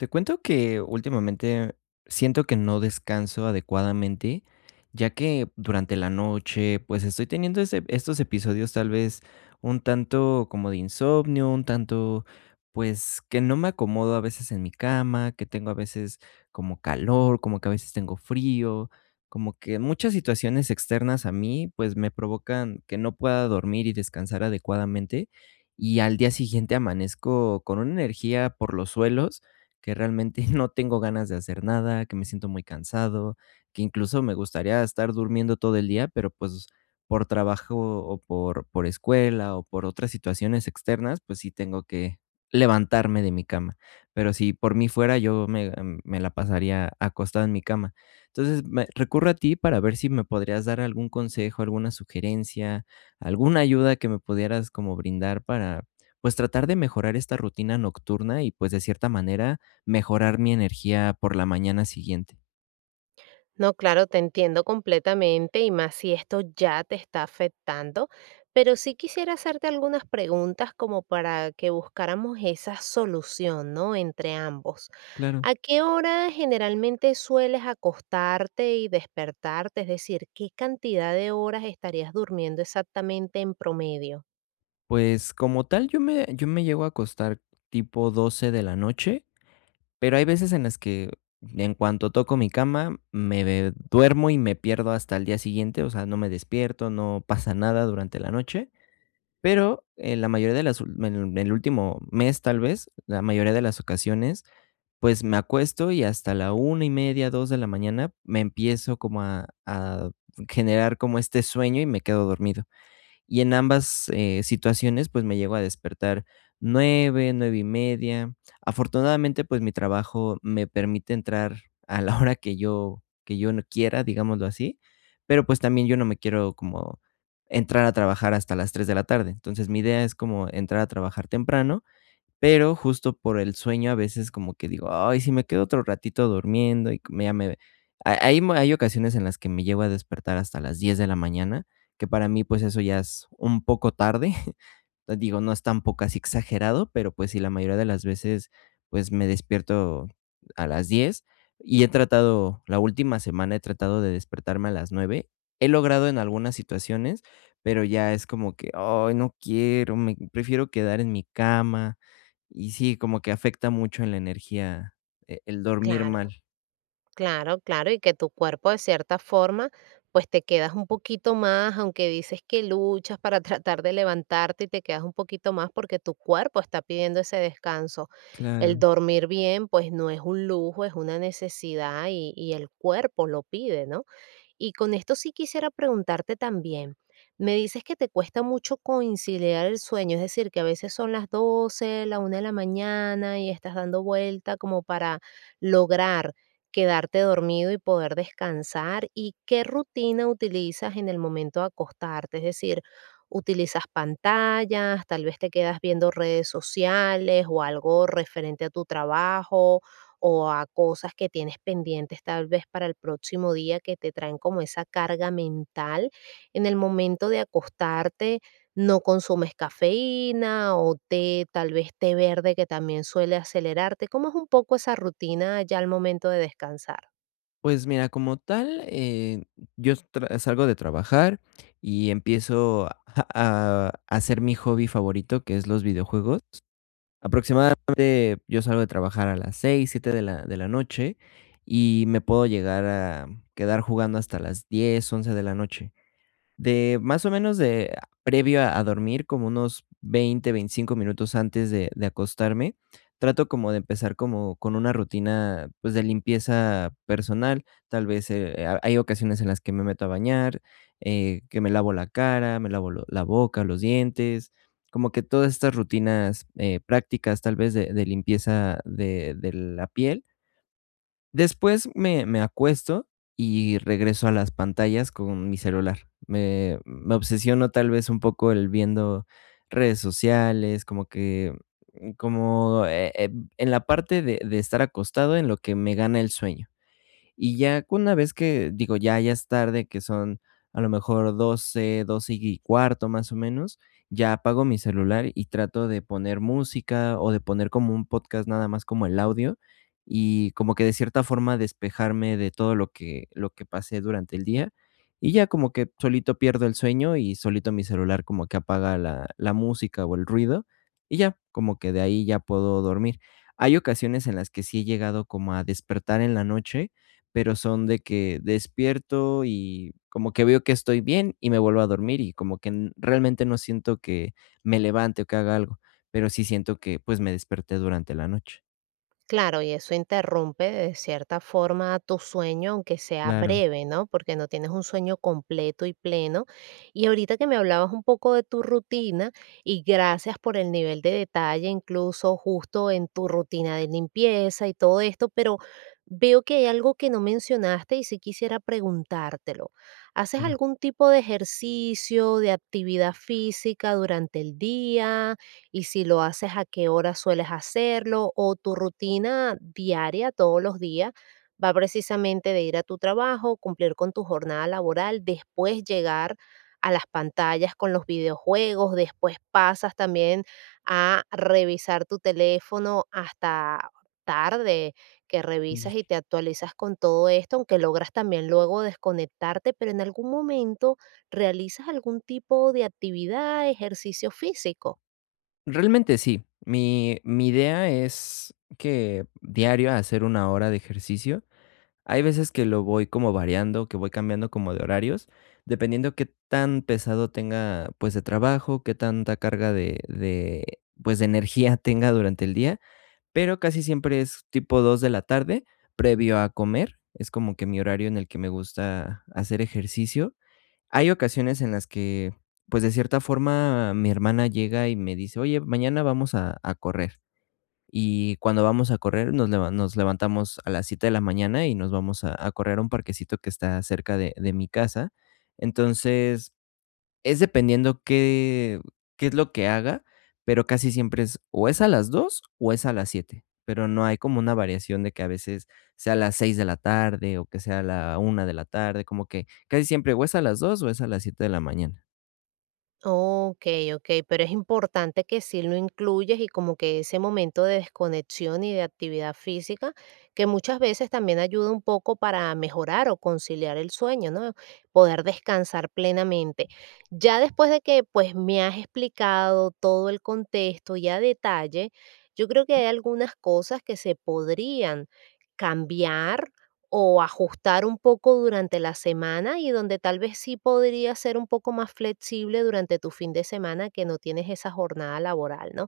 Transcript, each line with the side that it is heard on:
left: Te cuento que últimamente siento que no descanso adecuadamente, ya que durante la noche, pues, estoy teniendo estos episodios, tal vez un tanto como de insomnio, un tanto, pues, que no me acomodo a veces en mi cama, que tengo a veces como calor, como que a veces tengo frío, como que muchas situaciones externas a mí, pues me provocan que no pueda dormir y descansar adecuadamente. Y al día siguiente amanezco con una energía por los suelos que realmente no tengo ganas de hacer nada, que me siento muy cansado, que incluso me gustaría estar durmiendo todo el día, pero, pues, por trabajo o por escuela o por otras situaciones externas, pues sí tengo que levantarme de mi cama. Pero si por mí fuera, me la pasaría acostado en mi cama. Entonces, recurro a ti para ver si me podrías dar algún consejo, alguna sugerencia, alguna ayuda que me pudieras como brindar para, pues, tratar de mejorar esta rutina nocturna y, pues, de cierta manera mejorar mi energía por la mañana siguiente.
right: No, claro, te entiendo completamente y más si esto ya te está afectando, pero sí quisiera hacerte algunas preguntas como para que buscáramos esa solución, ¿no? Entre ambos.
left: Claro.
right: ¿A qué hora generalmente sueles acostarte y despertarte? Es decir, ¿qué cantidad de horas estarías durmiendo exactamente en promedio?
left: Pues, como tal, yo me llego a acostar tipo 12 de la noche, pero hay veces en las que, en cuanto toco mi cama, me de duermo y me pierdo hasta el día siguiente, o sea, no me despierto, no pasa nada durante la noche, pero en la mayoría de las ul en el último mes, tal vez, la mayoría de las ocasiones, pues, me acuesto y hasta la 1:30, 2 de la mañana me empiezo como a generar como este sueño y me quedo dormido. Y en ambas, situaciones, pues, me llego a despertar 9, 9:30. Afortunadamente, pues, mi trabajo me permite entrar a la hora que yo no quiera, digámoslo así, pero, pues, también yo no me quiero como entrar a trabajar hasta las 3 de la tarde. Entonces, mi idea es como entrar a trabajar temprano, pero justo por el sueño a veces como que digo: "Ay, si me quedo otro ratito durmiendo", y me ya me ha hay mo hay ocasiones en las que me llego a despertar hasta las 10 de la mañana, que para mí, pues, eso ya es un poco tarde. Digo, no es tampoco así exagerado, pero, pues, sí, la mayoría de las veces, pues, me despierto a las 10, y he tratado, la última semana he tratado de despertarme a las 9. He logrado en algunas situaciones, pero ya es como que: "Ay, no quiero, me prefiero quedar en mi cama". Y sí, como que afecta mucho en la energía, el dormir
right: Claro.
left: mal.
right: Claro, claro, y que tu cuerpo de cierta forma, pues te quedas un poquito más, aunque dices que luchas para tratar de levantarte y te quedas un poquito más porque tu cuerpo está pidiendo ese descanso. El
left: Claro.
right: dormir bien, pues no es un lujo, es una necesidad y el cuerpo lo pide, ¿no? Y con esto sí quisiera preguntarte también, me dices que te cuesta mucho conciliar el sueño, es decir, que a veces son las 12, la una de la mañana y estás dando vuelta como para lograr quedarte dormido y poder descansar. ¿Y qué rutina utilizas en el momento de acostarte? Es decir, utilizas pantallas, tal vez te quedas viendo redes sociales o algo referente a tu trabajo o a cosas que tienes pendientes tal vez para el próximo día que te traen como esa carga mental. En el momento de acostarte no consumes cafeína o té, tal vez té verde que también suele acelerarte. ¿Cómo es un poco esa rutina ya al momento de descansar?
left: Pues mira, como tal, yo tra salgo de trabajar y empiezo a hacer mi hobby favorito, que es los videojuegos. Aproximadamente yo salgo de trabajar a las seis, 7 de la noche, y me puedo llegar a quedar jugando hasta las diez, 11 de la noche. De más o menos de, previo a dormir, como unos veinte, 25 minutos antes de acostarme, trato como de empezar como con una rutina, pues, de limpieza personal. Tal vez, ha hay ocasiones en las que me meto a bañar, que me lavo la cara, me lavo lo la boca, los dientes, como que todas estas rutinas, prácticas, tal vez, de limpieza de la piel. Después me acuesto y regreso a las pantallas con mi celular. Me obsesiono tal vez un poco el viendo redes sociales, como que, como, en la parte de estar acostado en lo que me gana el sueño. Y ya con una vez que, digo, ya es tarde, que son a lo mejor doce, 12 y cuarto, más o menos, ya apago mi celular y trato de poner música o de poner como un podcast, nada más como el audio, y como que de cierta forma despejarme de todo lo que pasé durante el día. Y ya como que solito pierdo el sueño y solito mi celular como que apaga la música o el ruido, y ya, como que de ahí ya puedo dormir. Hay ocasiones en las que sí he llegado como a despertar en la noche, pero son de que despierto y como que veo que estoy bien y me vuelvo a dormir y como que realmente no siento que me levante o que haga algo, pero sí siento que, pues, me desperté durante la noche.
right: Claro, y eso interrumpe de cierta forma tu sueño, aunque sea
left: Claro,
right: breve, ¿no? Porque no tienes un sueño completo y pleno. Y ahorita que me hablabas un poco de tu rutina, y gracias por el nivel de detalle, incluso justo en tu rutina de limpieza y todo esto, pero veo que hay algo que no mencionaste y sí quisiera preguntártelo. ¿Haces
left: claro.
right: algún tipo de ejercicio, de actividad física durante el día? Y si lo haces, ¿a qué hora sueles hacerlo? ¿O tu rutina diaria todos los días va precisamente de ir a tu trabajo, cumplir con tu jornada laboral, después llegar a las pantallas con los videojuegos, después pasas también a revisar tu teléfono hasta tarde, que
left: Y
right: revisas y te actualizas con todo esto, aunque logras también luego desconectarte, pero en algún momento realizas algún tipo de actividad, ejercicio físico?
left: realmente sí. Mi idea es que diario hacer 1 hora de ejercicio. Hay veces que lo voy como variando, que voy cambiando como de horarios, dependiendo qué tan pesado tenga, pues, de trabajo, qué tanta carga de pues de energía tenga durante el día, pero casi siempre es tipo 2 de la tarde, previo a comer. Es como que mi horario en el que me gusta hacer ejercicio. Hay ocasiones en las que, pues, de cierta forma, mi hermana llega y me dice: "Oye, mañana vamos a correr". Y cuando vamos a correr, nos levantamos a las 7 de la mañana y nos vamos a correr a un parquecito que está cerca de mi casa. Entonces, es dependiendo qué es lo que haga, pero casi siempre es o es a las 2 o es a las 7, pero no hay como una variación de que a veces sea a las 6 de la tarde o que sea a la 1 de la tarde, como que casi siempre o es a las 2 o es a las siete de la mañana.
right: Okey, okey, pero es importante que sí lo incluyes, y como que ese momento de desconexión y de actividad física, que muchas veces también ayuda un poco para mejorar o conciliar el sueño, ¿no? Poder descansar plenamente. Ya después de que, pues, me has explicado todo el contexto y a detalle, yo creo que hay algunas cosas que se podrían cambiar o ajustar un poco durante la semana, y donde tal vez sí podría ser un poco más flexible durante tu fin de semana que no tienes esa jornada laboral, ¿no?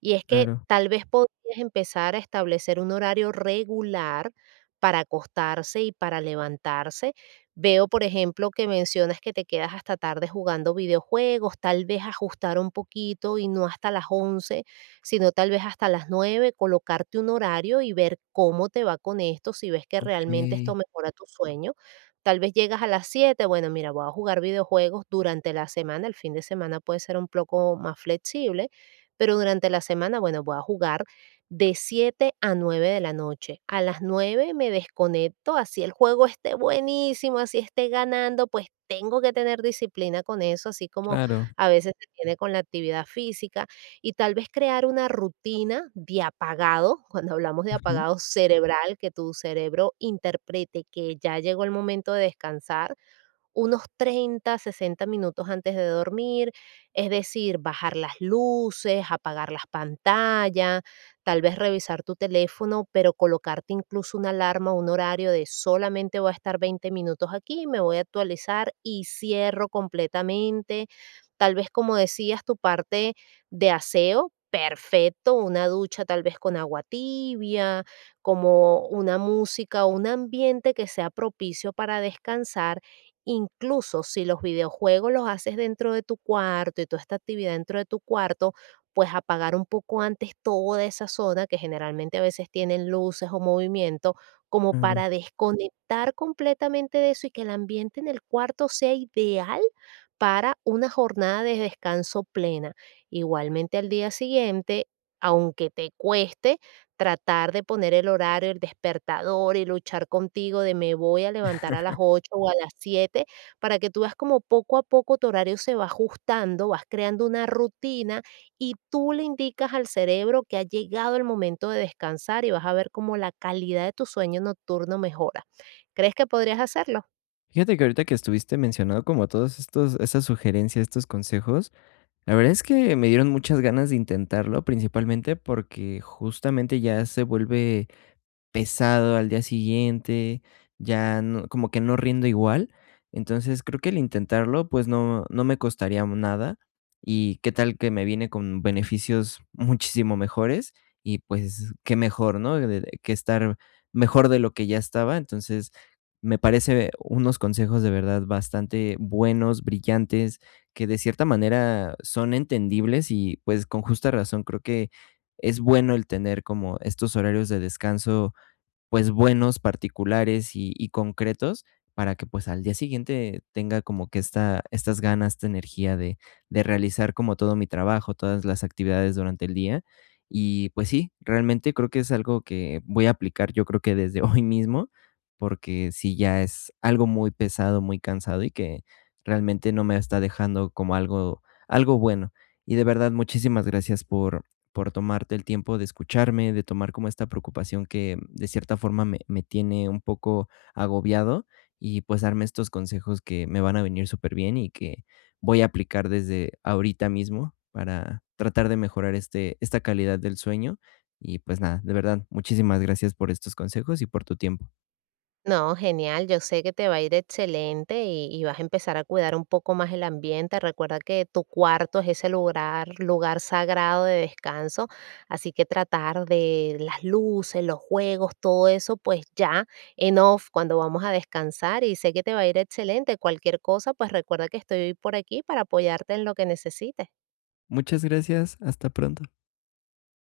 right: Y es que
left: Claro,
right: tal vez podrías empezar a establecer un horario regular para acostarse y para levantarse. Veo, por ejemplo, que mencionas que te quedas hasta tarde jugando videojuegos, tal vez ajustar un poquito y no hasta las 11 sino tal vez hasta las 9, colocarte un horario y ver cómo te va con esto, si ves que realmente esto
left: okey,
right: mejora tu sueño. Tal vez llegas a las 7, bueno, mira, voy a jugar videojuegos durante la semana, el fin de semana puede ser un poco más flexible, pero durante la semana, bueno, voy a jugar de 7 a 9 de la noche. A las 9 me desconecto, así el juego esté buenísimo, así esté ganando, pues tengo que tener disciplina con eso, así como
left: claro,
right: a veces se tiene con la actividad física, y tal vez crear una rutina de apagado, cuando hablamos de
left: ajá.
right: apagado cerebral, que tu cerebro interprete que ya llegó el momento de descansar, unos 30 a 60 min antes de dormir, es decir, bajar las luces, apagar las pantallas, tal vez revisar tu teléfono, pero colocarte incluso una alarma, un horario de solamente voy a estar 20 minutos aquí, me voy a actualizar y cierro completamente. Tal vez, como decías, tu parte de aseo, perfecto, una ducha tal vez con agua tibia, como una música o un ambiente que sea propicio para descansar. Incluso si los videojuegos los haces dentro de tu cuarto y toda esta actividad dentro de tu cuarto, pues apagar un poco antes toda esa zona que generalmente a veces tienen luces o movimiento, como
left: Claro.
right: para desconectar completamente de eso y que el ambiente en el cuarto sea ideal para una jornada de descanso plena. Igualmente al día siguiente, aunque te cueste, tratar de poner el horario, el despertador y luchar contigo de me voy a levantar a las 8 o a las 7, para que tú veas como poco a poco tu horario se va ajustando, vas creando una rutina y tú le indicas al cerebro que ha llegado el momento de descansar, y vas a ver cómo la calidad de tu sueño nocturno mejora. ¿Crees que podrías hacerlo?
left: Fíjate que ahorita que estuviste mencionando como todos estos esas sugerencias, estos consejos, la verdad es que me dieron muchas ganas de intentarlo, principalmente porque justamente ya se vuelve pesado al día siguiente, ya no, como que no rindo igual. Entonces, creo que el intentarlo, pues, no me costaría nada, y qué tal que me viene con beneficios muchísimo mejores, y, pues, qué mejor, ¿no?, de que estar mejor de lo que ya estaba. Entonces, me parece unos consejos de verdad bastante buenos, brillantes, que de cierta manera son entendibles y, pues, con justa razón creo que es bueno el tener como estos horarios de descanso, pues, buenos, particulares y concretos, para que, pues, al día siguiente tenga como que estas ganas, esta energía de realizar como todo mi trabajo, todas las actividades durante el día. Y, pues sí, realmente creo que es algo que voy a aplicar, yo creo que desde hoy mismo, porque sí ya es algo muy pesado, muy cansado y que realmente no me está dejando como algo bueno. Y de verdad, muchísimas gracias por tomarte el tiempo de escucharme, de tomar como esta preocupación que de cierta forma me tiene un poco agobiado, y, pues, darme estos consejos que me van a venir súper bien y que voy a aplicar desde ahorita mismo para tratar de mejorar este, esta calidad del sueño. Y, pues, nada, de verdad, muchísimas gracias por estos consejos y por tu tiempo.
right: No, genial. Yo sé que te va a ir excelente, y vas a empezar a cuidar un poco más el ambiente. Recuerda que tu cuarto es ese lugar, lugar sagrado de descanso, así que tratar de las luces, los juegos, todo eso, pues ya en off cuando vamos a descansar, y sé que te va a ir excelente. Cualquier cosa, pues recuerda que estoy por aquí para apoyarte en lo que necesites.
left: Muchas gracias, hasta pronto.